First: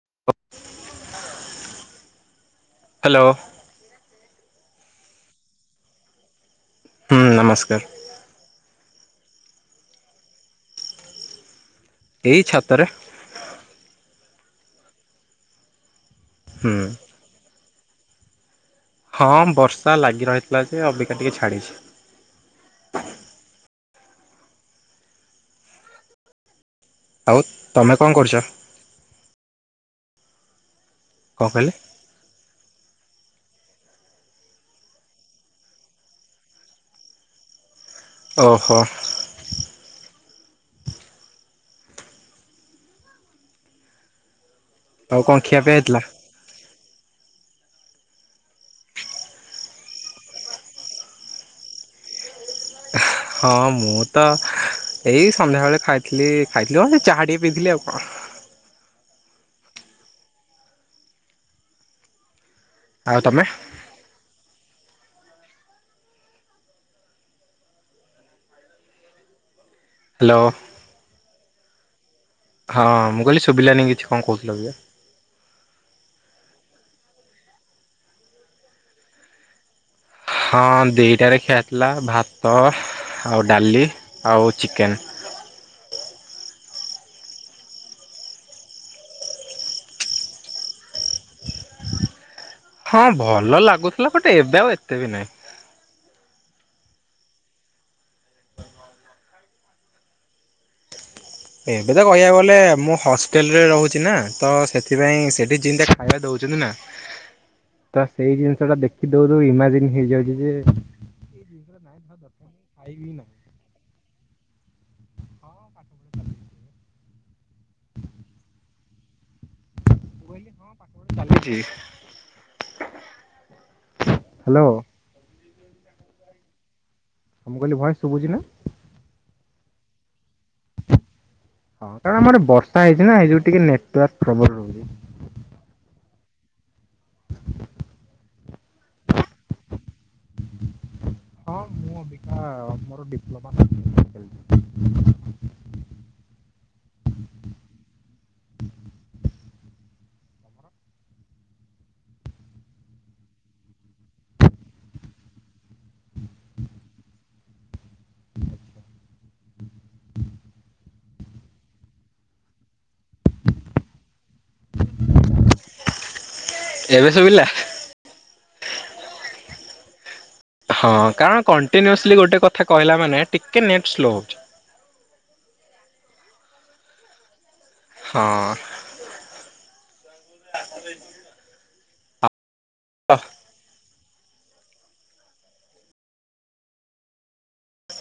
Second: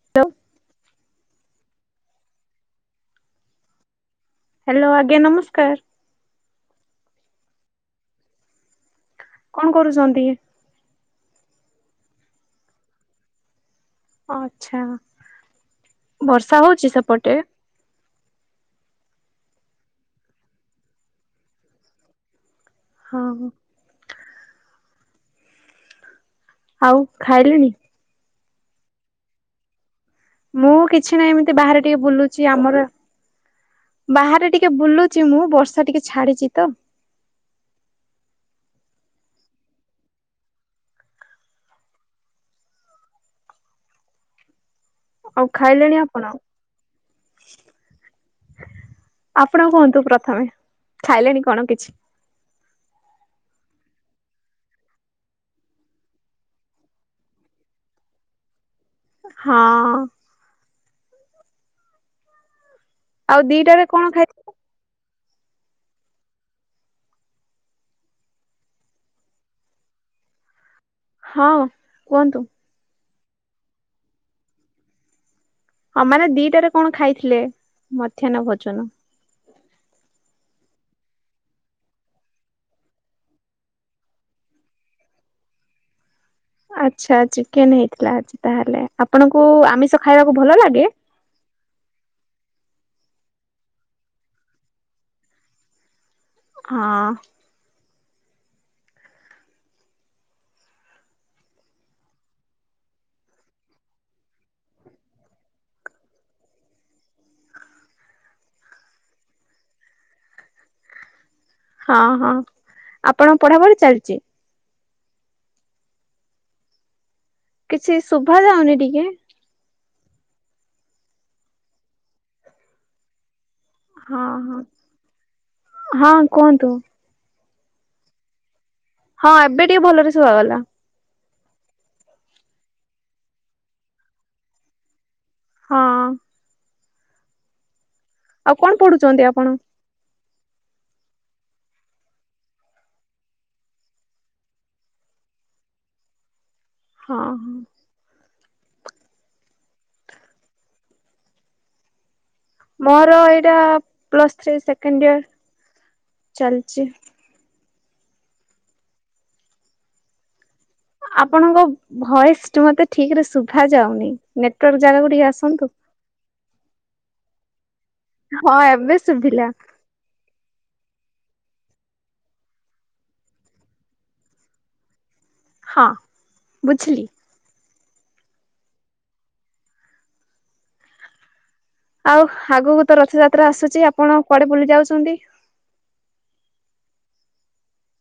[inaudible] Hello. Hello ଆଜ୍ଞା ନମସ୍କାର। ହୁଁ ନମସ୍କାର। କଣ କରୁଛନ୍ତି? ଏଇ ଛାତରେ। ଆଛା ବର୍ଷା ହୁଁ ହଉଛି ସେପଟେ? ହଁ ବର୍ଷା ଲାଗି ରହିଥିଲା ଯେ ଅବିକା ଟିକେ ଛାଡ଼ିଛି। ହଁ। ଆଉ ତମେ କଣ କରୁଛ? ମୁଁ କିଛି ନାହିଁ କଣ ଏମିତି କହିଲେ ବାହାରେ ଟିକେ ବୁଲୁ। ଚି ଆମର ବାହାରେ ଟିକେ ବୁଲୁଚି ମୁଁ ବର୍ଷା ଟିକେ ଛାଡିଚି ତ। ଓହୋ। କଣ ଆଉ ଖିଆପିଆ ଖାଇଲେଣି ହେଇଥିଲା? ଆପଣ? ଆପଣ କୁହନ୍ତୁ ପ୍ରଥମେ। ଖାଇଲେଣି କଣ କିଛି? ହଁ ମୁଁ ତ ଏଇ ସନ୍ଧ୍ୟାବେଳେ ଖାଇଥିଲି ଖାଇଥିଲି କଁ ସେଇ ଚାହା ଟିକେ ପିଇଥିଲି ଆଉ କଁ। ହଁ। ଆଉ ଦିଟାରେ କଣ ଖାଇ ହ୍ୟାଲୋ। ହଁ କୁହନ୍ତୁ। ହଁ ମୁଁ କହିଲି ଶୁଭିଲାନି କିଛି କଣ କହୁଥିଲ କି। ହଁ ମାନେ ଦିଟାରେ କଣ ଖାଇଥିଲେ ମଧ୍ୟାହ୍ନ ଭୋଜନ। ହଁ ଦି ଟାରେ ଖିଆ ହେଇଥିଲା ଭାତ ଆଉ ଡାଲି ଆଉ ଚିକେନ୍। ଆଚ୍ଛା ଚିକେନ ହେଇଥିଲା ଆଜି ତାହେଲେ ଆପଣଙ୍କୁ ଆମିଷ ଖାଇବାକୁ ଭଲ ଲାଗେ। ହଁ ଭଲ ଲାଗୁଥିଲା ବଟ୍ ଏବେ ଆଉ ଏତେ ବି ନାହିଁ। ହଁ। ଏବେ ତ କହିବାକୁ ଗଲେ ମୁଁ ହଷ୍ଟେଲରେ ରହୁଛି ନା ତ ସେଥିପାଇଁ ସେଠି ଯିଁତିଆ ଖାଇବା ଦେଉଛନ୍ତି ନା। ହୁଁ ତ ସେଇ ଜିନିଷ ଟା ଦେଖି ଦଉ ଦଉ ଇମାଜିନ୍ ହେଇଯାଉଛି ଯେ। [inaudible] ପଢ଼ା ପଢ଼ି ଚାଲିଛି। ହଁ ପାଠ ପଢା କିଛି ଶୁଭା ଯାଉନି ଟିକେ। ମୁଁ କହିଲି ପାଠ ହଁ ଚାଲିଛି। ହଁ ହଁ ହ୍ୟାଲୋ ହଁ କୁହନ୍ତୁ। ମୁଁ କିହିଲି ଭଏସ୍ ଶୁଭୁଚି ନା। ହଁ ଏବେ ଟିକେ ଭଲରେ ଶୁଭାଗଲା। ହଁ କାରଣ ଆମ ଆଡେ ବର୍ଷା ହେଇଛି ନା ସେଇ ଯୋଉ ଟିକେ ନେଟୱର୍କ ଟ୍ରବୁଲ ରହୁଛି। ହଁ। ଆଉ କଣ ପଢୁଛନ୍ତି ଆପଣ। ହଁ ମୁଁ ଅବିକା ମୋର ଡିପ୍ଲୋମା [inaudible] ହଁ ହଁ। ମୋର ଏଇଟା ପ୍ଲସ୍ ଥ୍ରୀ ସେକେଣ୍ଡ ଇୟର ଚାଲିଛି। ଆପଣଙ୍କ ଭଏସୁ ମତେ ଠିକ ରେ ଶୁଭା ଯାଉନି ନେଟୱାର୍କ ଜାଗା କୁ ଟିକେ ଆସନ୍ତୁ। ଏବେ ଶୁଭିଲା। ହଁ ଏବେ ଶୁଭିଲା। ହଁ କାରଣ କଣ୍ଟିନ୍ୟୁଅସଲି ଗୋଟେ କଥା କହିଲା ମାନେ ଟିକେ ନେଟ୍ ସ୍ଲୋ ହଉଛି। ହଁ ବୁଝିଲି। ହଁ। ଆଉ ଆଗକୁ ତ ରଥଯାତ୍ରା ଆସୁଛି ଆପଣ କୁଆଡେ ବୁଲି ଯାଉଛନ୍ତି।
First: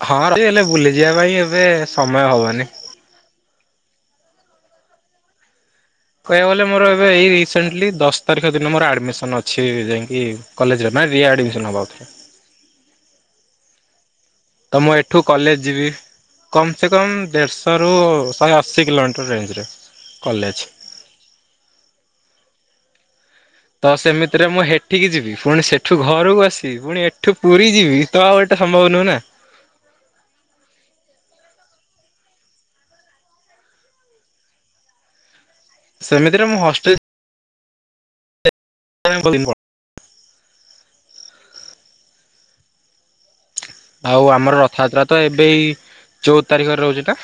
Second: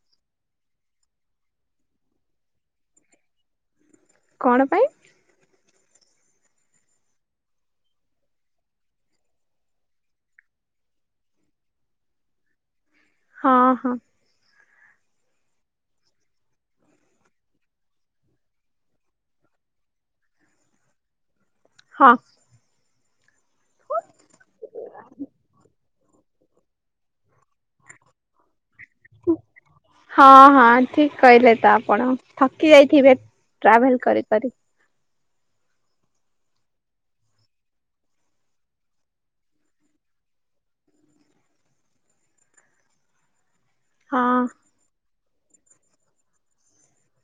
ହଁ ଟ ହେଲେ ବୁଲିଯିବା ପାଇଁ ଏବେ ସମୟ ହବନି। କଣ ପାଇଁ? କହିବାକୁ ଗଲେ ମୋର ଏବେ ଏଇ ରିସେଣ୍ଟଲି ଦଶ ତାରିଖ ଦିନ ମୋର ଆଡମିସନ ଅଛି ଯାଇକି କଲେଜରେ ନା ରିଆ ଆଡ଼ମିସନ୍ ହବ ଆଉଥରେ। ହଁ ହଁ। ତ ମୁଁ ଏଠୁ କଲେଜ ଯିବି। କମ୍ ସେ କମ୍ ଦେଢ଼ଶହରୁ ଶହେ ଅଶୀ କିଲୋମିଟର ରେଞ୍ଜରେ କଲେଜ। ହଁ। ତ ସେମିତିରେ ମୁଁ ହେଠିକି ଯିବି ପୁଣି ସେଠ ଏଠୁ ଘରକୁ ଆସିବି ପୁଣି ଏଠୁ ପୁରୀ ଯିବି ତ ଆଉ ଏଟା ସମ୍ଭବ ନୁହେଁ ନା। ହଁ ହଁ ଠିକ କହିଲେ ତ ଆପଣ ଥକି ଯାଇଥିବେ। ଟ୍ରାଭେଲ କରି କରି। ସେମିତିରେ ମୁଁ ହଷ୍ଟେଲ [inaudible] ଆଉ ହଁ। ଆମର ରଥଯାତ୍ରା ତ ଏବେ ଏଇ ଚଉଦ ତାରିଖରେ ରହୁଛି ନା।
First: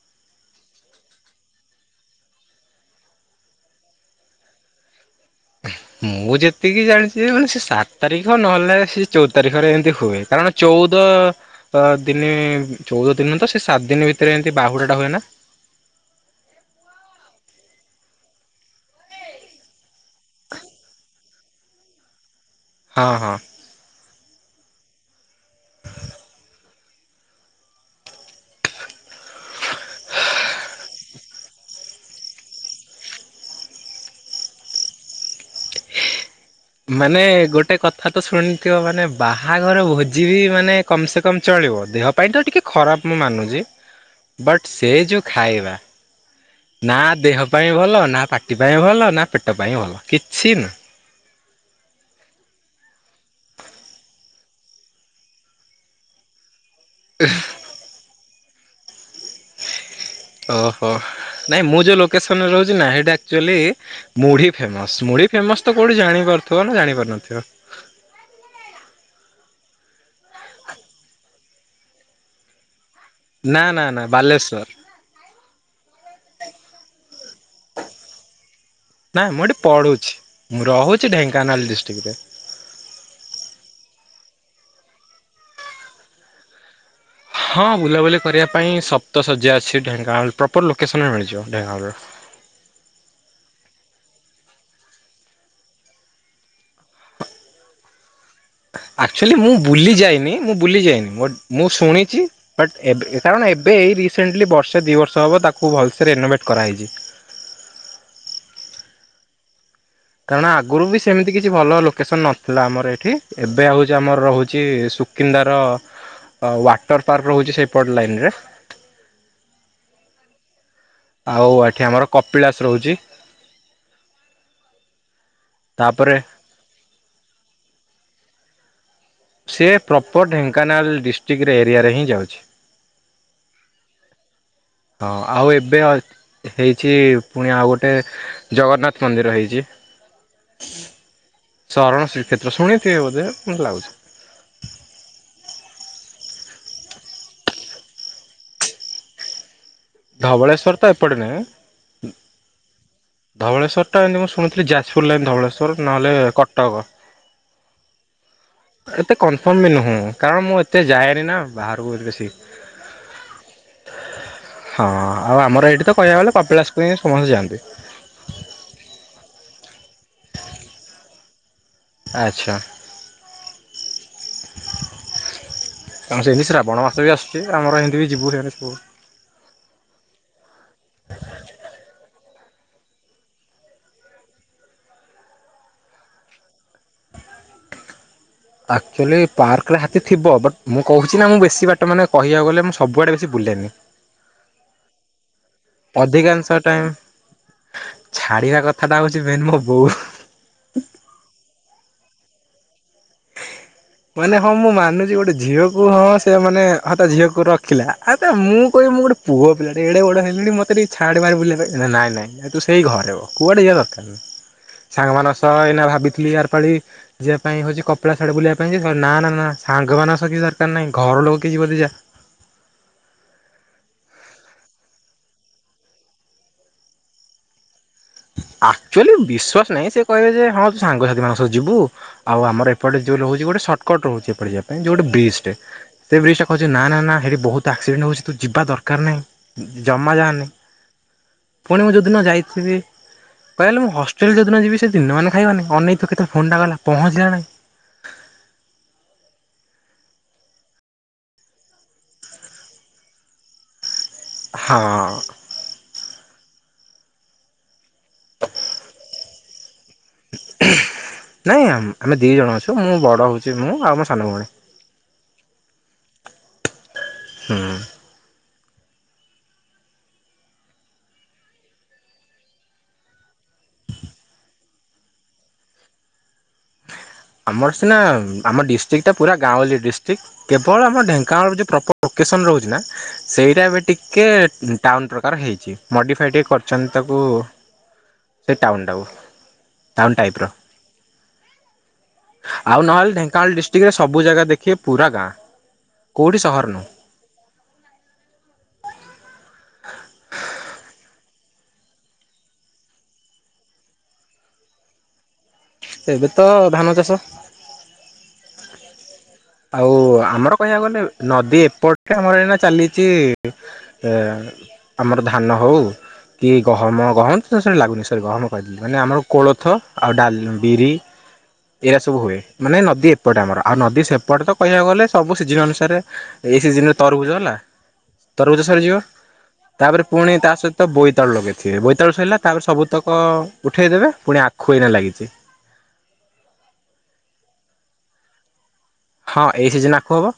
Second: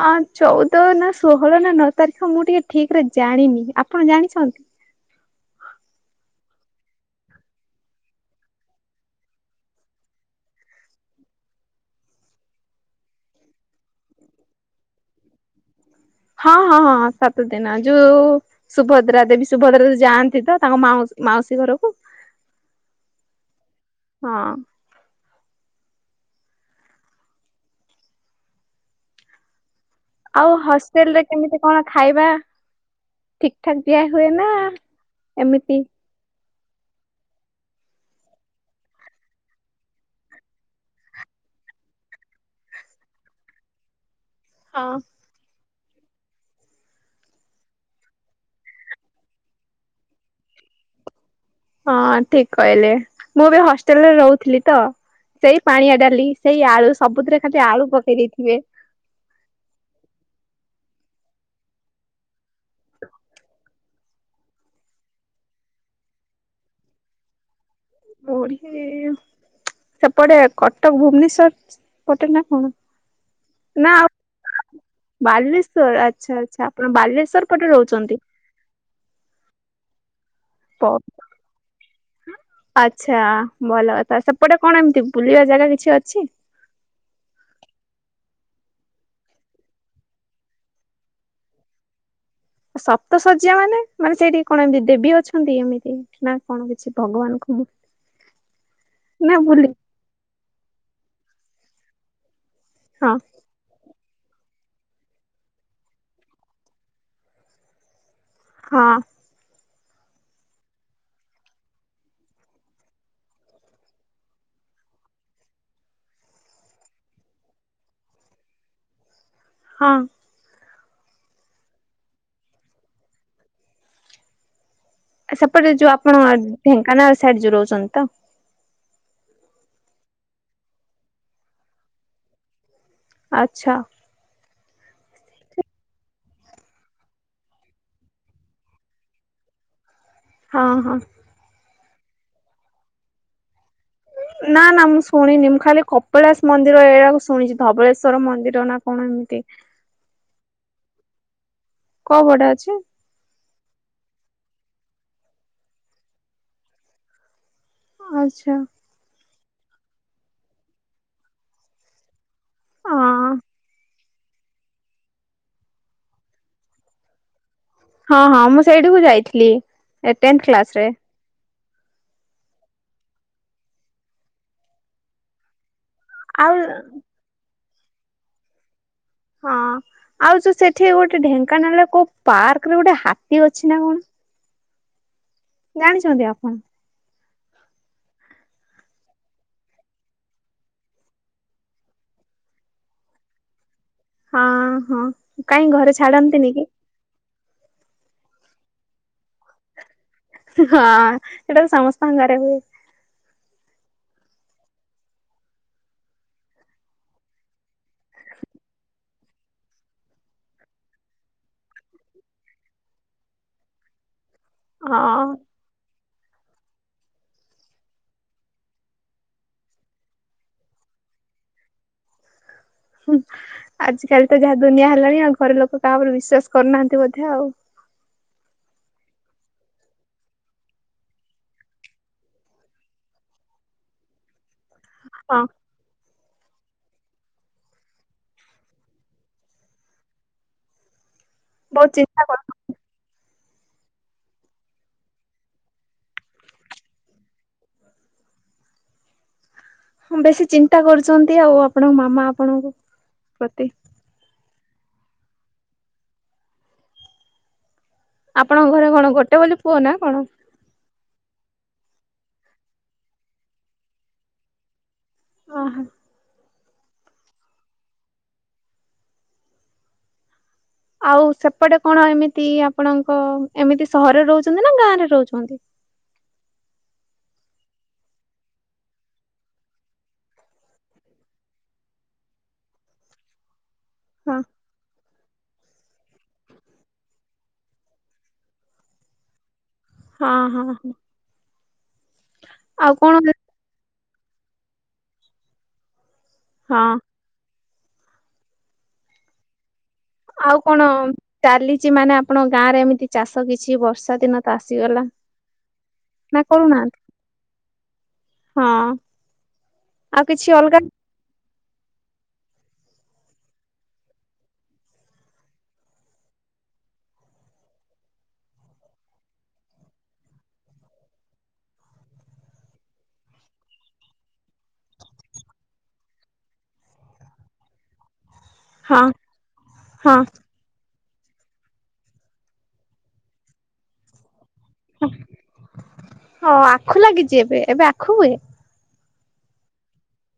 ଅ ଚଉଦ ନା ଷୋହଳ ନା ନଅ ତାରିଖ ମୁଁ ଟିକେ ଠି ରେ ଜାଣିନି ଆପଣ ଜାଣିଛନ୍ତି। ମୁଁ ଯେତିକି ଜାଣିଛି ଯେ ସେ ସାତ ତାରିଖ ନହେଲେ ସେ ଚଉଦ ତାରିଖରେ ଏମିତି ହୁଏ କାରଣ ଚଉଦ ଦିନ ଚଉଦ ଦିନ ହୁଅ ତ ସେ ସାତଦିନ ଭିତରେ ଏମିତି ବାହୁଡ଼ାଟା ହୁଏ ନା। ହଁ ହଁ ହଁ ସାତ ଦିନ ଯୋଉ ସୁଭଦ୍ରା ଦେବୀ ସୁଭଦ୍ରା ଯାଆନ୍ତି ତ ତାଙ୍କ ମାଉୀ ମାଉସୀ ଘରକୁ। ହଁ ହଁ। ହଁ। ଆଉ ହଷ୍ଟେଲରେ କେମିତି କଣ ଖାଇବା? ଠିକ ଠାକ ଦିଆ ହୁଏ ନା ଏମିତି? ମାନେ ଗୋଟେ କଥା ତ ଶୁଣିଥିବ ମାନେ ବାହାଘର ଭୋଜି ବି ମାନେ କମ ସେ କମ ଚଳିବ ଦେହ ପାଇଁତ ଟିକେ ଖରାପ ମୁଁ ମାନୁଛି। [inaudible] ବଟ୍ ସେ ଯେଉଁ ଖାଇବା। ନା ଦେହ ପାଇଁ ଭଲ ନା ପାଟି ପାଇଁ ଭଲ ନା ପେଟ ପାଇଁ ଭଲ କିଛି ନୁହଁ। ହଁ ଠିକ କହିଲେ ମୁଁ ବି ହଷ୍ଟେଲରେ ରହୁଥିଲି ତ। ସେଇ ପାଣିଆ ଡାଲି ସେଇ ଆଳୁ ସବୁଥିରେ ଖାଲି ଆଳୁ ପକେଇ ଦେଇଥିବେ। ଓହୋ ନାଇଁ ମୁଁ ଯୋଉ ଲୋକେସନରେ ରହୁଛି ନା ସେଇଟା ଆକ୍ଚୋଲି ମୁଢି ଫେମସ ମୁଢି ଫେମସ ତ କୋଉଠି ଜାଣିପାରୁଥିବ ନା ଜାଣିପାରୁନଥିବ। ମୁଢ଼ି ସେପଟେ କଟକ ଭୁବନେଶ୍ଵର ପଟେ ନା କଣ? ନା ନା ନା ବାଲେଶ୍ଵର। ବାଲେଶ୍ଵର ଆଚ୍ଛା ଆଚ୍ଛା ଆପଣ ବାଲେଶ୍ଵର ପଟେ ରହୁଛନ୍ତି? ନାଁ ମୁଁ ଏଠି ପଡୁଛି ମୁଁ ରହୁଛି ଢେଙ୍କାନାଳ ଡିଷ୍ଟ୍ରିକ ରେ। ଆଚ୍ଛା ଭଲ କଥା ସେପଟେ କଣ ଏମିତି ବୁଲିବା ଜାଗା କିଛି ଅଛି? ହଁ ବୁଲାବୁଲି କରିବା ପାଇଁଁ ସପ୍ତ ଶଯ୍ୟା ଅଛି ଢେଙ୍କାନାଳ ପ୍ରପର ଲୋକେସନରେ ମିଳିଯିବ ଢେଙ୍କାନାଳର। ସପ୍ତ ଶଯ୍ୟା ମାନେ ମାନେ ସେଇଠି କଣ ଏମିତି ଦେବୀ ଅଛନ୍ତି ଏମିତି? ନା କଣ କିଛି ଭଗବାନଙ୍କୁ ମୁଁ ଆକ୍ଚୋଲି ମୁଁ ବୁଲି ଯାଇନି ମୁଁ ବୁଲି ଯାଇନି ବଟ ମୁଁ ଶୁଣିଛି। ବଟ୍ ହଁ ଏବେ କାରଣ ଏବେ ଏଇ ରିସେଣ୍ଟଲି ବର୍ଷେ ଦିଇ ବର୍ଷ ହବ ତାକୁ ଭଲସେ ରେନୋଭେଟ୍ କରାହେଇଛି। ହଁ। କାରଣ ଆଗରୁ ବି ସେମିତି କିଛି ଭଲ ଲୋକେସନ ନଥିଲା ଆମର ଏଠି ଏବେ ହଉଛି ଆମର ରହୁଛି କିନ୍ଦାର ୱାଟର ପାର୍କ ରହୁଛି ସେଇପଟ ଲାଇନରେ। ହଁ। ଆଉ ଏଠି ଆମର କପିଳାସ ରହୁଛି। ସେପଟେ ଯୋଉ ତାପରେ ଆପଣ ଢେଙ୍କାନାଳ ସାଇଡ ଯୋଉ ରହୁଛନ୍ତି ତ? ସେ ପ୍ରପର ଢେଙ୍କାନାଳ ଡିଷ୍ଟ୍ରିକ୍ଟରେ ଏରିଆରେ ହିଁ ଯାଉଛି। ଆଚ୍ଛା। ହଁ ଆଉ ଏବେ ଅ ହେଇଛି ପୁଣି ଆଉ ଗୋଟେ ଜଗନ୍ନାଥ ମନ୍ଦିର ହେଇଛି। ହଁ ହଁ। ଶରଣ ଶ୍ରୀକ୍ଷେତ୍ର ଶୁଣିଥିବେ ବୋଧେ ମତେ ଲାଗୁଛି। ନା ନା ମୁଁ ଶୁଣିନି ମୁଁ ଖାଲି କପିଳାସ ମନ୍ଦିର ଏଆକୁ ଶୁଣିଛି ଧବଳେଶ୍ଵର ମନ୍ଦିର ନା କଣ ଏମିତି। ଧବଳେଶ୍ୱର ତ ଏପଟେ ନାହିଁ। କୋଉ ପଟେ ଅଛି? ଧବଳେଶ୍ୱର ଟା ଏମିତି ମୁଁ ଶୁଣିଥିଲି ଯାଜପୁର ଲାଇନ୍ ଧବଳେଶ୍ୱର ନହେଲେ କଟକ। ଆଚ୍ଛା। ଏତେ କନଫର୍ମ ବି ନୁହଁ କାରଣ ମୁଁ ଏତେ ଯାଏନି ନା ବାହାରକୁ ବେଶୀ। ହଁ। ହଁ ଆଉ ଆମର ଏଇଠି ତ କହିବାକୁ ଗଲେ କପିଳାସକୁ ହିଁ ସମସ୍ତେ ଯାଆନ୍ତି। ହଁ ହଁ ମୁଁ ସେଇଠିକୁ ଯାଇଥିଲି ଏ ଟେନ୍ଥ କ୍ଲାସ ରେ। ଆଚ୍ଛା। [unintelligible] ଆଉ ଶ୍ରାବଣ ମାସ ବି ଆସୁଛି ଆମର ଏମିତି ବି ଯିବୁ [unintelligible] ହଁ ଆଉ ଯୋଉ ସେଠି ଗୋଟେ ଢେଙ୍କାନାଳ ରେ କୋଉ ପାର୍କ ରେ ଗୋଟେ ହାତୀ ଅଛି ନା କଣ? ଜାଣିଛନ୍ତି ଆପଣ? ଅକ୍ଚୋଲି ପାର୍କରେ ହାତୀ ଥିବ ବଟ୍ ମୁଁ କହୁଛି ନା ମୁଁ ବେଶୀ ବାଟ ମାନେ କହିବାକୁ ଗଲେ ସବୁଆଡ଼େ ବେଶି ବୁଲେନି। ହଁ ହଁ କାଇଁ ଘରେ ଛାଡନ୍ତିନି କି? ଛାଡିବା କଥାଟା ହଉଛି ମେନ୍ ମୋ ବୋଉ ହଁ ସେଇଟା ତ ସମସ୍ତଙ୍କ ଘରେ ହୁଏ। ମାନେ ହଁ ମୁଁ ମାନୁଛି ଗୋଟେ ଝିଅକୁ ହଁ ସେ ମାନେ ହଁ ତା ଝିଅକୁ ରଖିଲା ଆ ମୁଁ ତା କହିବ ମୁଁ ଗୋଟେ ପୁଅ ପିଲାଟେ ଏଡ଼ ବଡ଼ ହେଲିଣି ମୋତେ ଟିକେ ଛାଡ଼େ ଭାଇ ବୁଲିବା ପାଇଁ ନା ନାଇଁ ନାଇଁ ତୁ ସେଇ ଘରେ ବ କୁଆଡେ ଯିବା ଦରକା ହଁ ସାଙ୍ଗମାନଙ୍କ ସହ ଏଇନା ଭାବିଥିଲି ଆର ପାଳି ଯିିବା ପାଇଁ ହଉଛି କପିଳାସ ଆଡେ ବୁଲିବା ପାଇଁ ନା-ନା-ନା ସାଙ୍ଗମାନଙ୍କ ସହ କିଛି ଦରକାର ନାହିଁ ଘର ଲୋକ କିଏ ଯିବ ଯଦି ଯା। ହୁଁ ଆଜିକାଲି ତ ଯାହା ଦୁନିଆ ହେଲାଣି ଆଉ ଘରେ ଲୋକ କାହା ଉପରେ ବିଶ୍ୱାସ କରୁନାହାନ୍ତି ବୋଧେ ଆଉ। ଆକ୍ଚୁଆଲି ବିଶ୍ଵାସ ନାହିଁ ସେ କହିବେ ଯେ ହଁ ତୁ ସାଙ୍ଗସାଥିମାନଙ୍କ ସହ ଯିବୁ ଆଉ ଆମର ଏପଟେ ଯୋଉ ରହୁଛି ଗୋଟେ ସର୍ଟକଟ ରହୁଛି ଏପଟେ ଯିବା ପାଇଁ ଯୋଉ ଗୋଟେ ହଁ ବ୍ରିଜଟେ। ସେ ବ୍ରିଜଟା କହୁଛି ନା-ନା-ନା ସେଇଠି ବହୁତ ଆକ୍ସିଡେଣ୍ଟ ହେଉଛି ତୁ ଯିବା ଦରକାର ନାହିଁ ଜମା ଯାଆନି। ପୁଣି ବହୁତ ମୁଁ ଯୋଉଦିନ ଚିନ୍ତା କର ଯାଇଥିବି କହିଆ ଗଲେ ମୁଁ ହଷ୍ଟେଲ ଯୋଉଦିନ ଯିବି ସେ ଦିନ ମାନ ଖାଇବନି ଅନେଇଥିବ କେତେବେଳେ ଫୋନଟା କଲା ପହଞ୍ଚିଲା ନା ନାହିଁ। ହଁ ବେଶୀ ଚିନ୍ତା କରୁଛନ୍ତି ଆଉ ଆପଣଙ୍କ ମାମା ଆପଣଙ୍କ ପ୍ରତି। ହଁ। ଆପଣଙ୍କ ଘରେ କଣ ଗୋଟେ ବୋଲି ପୁଅ ନା କଣ? ନାଇଁ ଆମ-ଆମେ ଦି ଜଣ ଅଛୁ ମୁଁ ବଡ଼ ହେଉଛି ମୁଁ ଆଉ ମୋ ସାନ ଭଉଣୀ। ଓହୋ ହୁଁ। ଆଉ ସେପଟେ କଣ ଏମିତି ଆପଣଙ୍କ ଏମିତି ସହରରେ ରହୁଚନ୍ତି ନା ଗାଁରେ ରହୁଚନ୍ତି? ଆମର ସିନା ଆମ ଡିଷ୍ଟ୍ରିକ୍ଟଟା ପୁରା ଗାଁଉଲି ଡିଷ୍ଟ୍ରିକ୍ଟ। କେବଳ ଆମ ଢେଙ୍କାନାଳର ଯୋଉ ପ୍ରପର ଲୋକେସନ ରହୁଚିନା ସେଇଟା ଏବେ ଟିକେ ହଁ ଟାଉନ୍ ପ୍ରକାର ହେଇଚି ମଡ଼ିଫାଏ ଟିକେ କରିଚନ୍ତି ତାକୁ ସେ ଟାଉନଟାକୁ। ଟାଉନ୍ ହଁ ଟାଇପର ହଁ। ଆଉ ନହେଲେ ଢେଙ୍କାନାଳ ଡିଷ୍ଟ୍ରିକ୍ଟରେ ସବୁ ଜାଗା ଦେଖିବେ ପୁରା ଗାଁ କୋଉଠି ସହର ହଁ ନୁହଁ। [inaudible] ଆଉ କଣ ଚାଲିଚି ମାନେ ଆପଣଙ୍କ ଗାଁରେ ଏମିତି ଚାଷ କିଛି ବର୍ଷାଦିନତ ଆସିଗଲା? ଏବେ ତ ନା ଧାନ କରୁନାହାନ୍ତି ଚାଷ ହଁ। ଆଉ କିଛି ଆମର ଅଲଗା କହିଆକୁ ଗଲେ ନଦୀ ଏପଟଟା ଆମର ଏଇନା ଚାଲିଚି, ଅଁ ଆମର ଧାନ ହଉ କି ଗହମ ଗହମ ତ ସେଲାଗୁନି ସରି ଗହମ କହିଦେଲି ମାନେ ଆମର କୋଳଥ ଆଉ ଡା ବିରି ଏଇରା ସବୁ ହୁଏ ମାନେ ନଦୀ ଏପଟେ ଆମର ଆଉ ନଦୀ ସେପ ଏପଟେତ କହିବାକୁ ଗଲେ ସବୁ ସିଜିନ ଅନୁସାରେ ଏଇ ସିଜିନରେ ତରଭୁଜ ହେଲା ତରଭୂଜ ସରିଯିବ ହଁ ତାପରେ ହଁ ପୁଣି ତାସହି ତ ବୋଇତାଳୁ ଲଗେଇଥିବେ ବୋଇତାଳୁ ସଇଲା ତାପରେ ସବୁତକ ଉଠେଇଦେବେ ପୁଣି ଆଖୁ ଏଇନା ଲାଗିଚି। ହଁ ଆଖୁ ଲାଗିଚି ଏବେ ଏବେ ଆଖୁ ହୁଏ? ହଁ ଏଇ ସିଜନରେ ଆଖୁ ହବ।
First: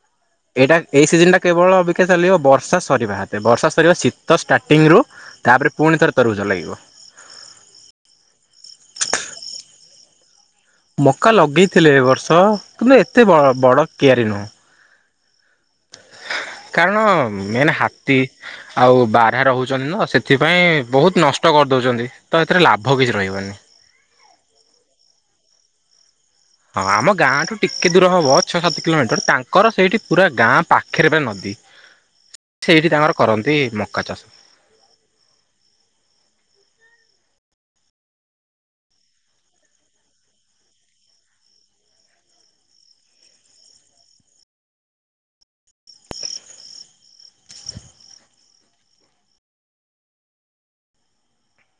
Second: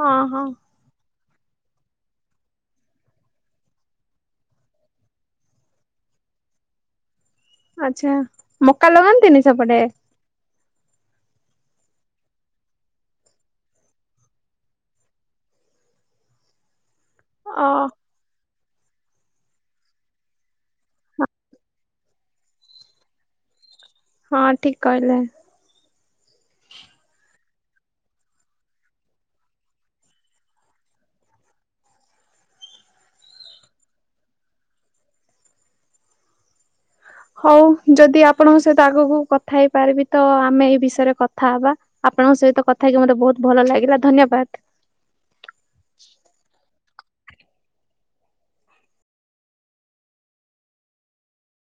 ହଁ ହଁ। ଏଇଟା ଏଇ ସିଜନଟା କେବଳ ଅବିକା ଚାଲିବ ବର୍ଷା ସରିବା ହାତେ ବର୍ଷା ସରିବା ଶୀତ ଷ୍ଟାର୍ଟିଙ୍ଗରୁ ତାପରେ ପୁଣି ଥରେ ତରଭୂଜ ଲାଗିବ। ଆଚ୍ଛା ମକା ଲଗାନ୍ତିନି ସେପଟେ? ମକା ଲଗେଇଥିଲେ ଏବର୍ଷ କିନ୍ତୁ ଏତେ ବ ବଡ଼ କିଆରି ନୁହଁ। କାରଣ ଓ ମେନ୍ ହାତୀ ଆଉ ବାରହା ରହୁଚନ୍ତିତ ସେଥିପାଇଁ ବହୁତ୍ ନଷ୍ଟ କରିଦଉଚନ୍ତି। ତ ଏଥିରେ ଲାଭ କିଛି ରହିବନି। ହଁ ଠିକ୍ କହିଲେ। ହଁ ଆମ ଗାଁଠୁ ଟିକେ ଦୂର ହବ ଛଅ ସାତ କିଲୋମିଟର ତାଙ୍କର ସେଇଠି ପୁରା ଗାଁ ପାଖରେ ପୁରା ନଦୀ। [inaudible] ସେଇଠି ତାଙ୍କର କରନ୍ତି ମକା ଚାଷ। ହଉ ଯଦି ଆପଣଙ୍କ ସହିତ ଆଗକୁ କଥା ହେଇପାରିବିତ ଆମେ ଏଇ ବିଷୟରେ କଥା ହବା। ଆପଣଙ୍କ ସହିତ କଥାହେଇକି ମତେ ବହୁତ୍ ଭଲ ଲାଗିଲା ଧନ୍ୟବାଦ।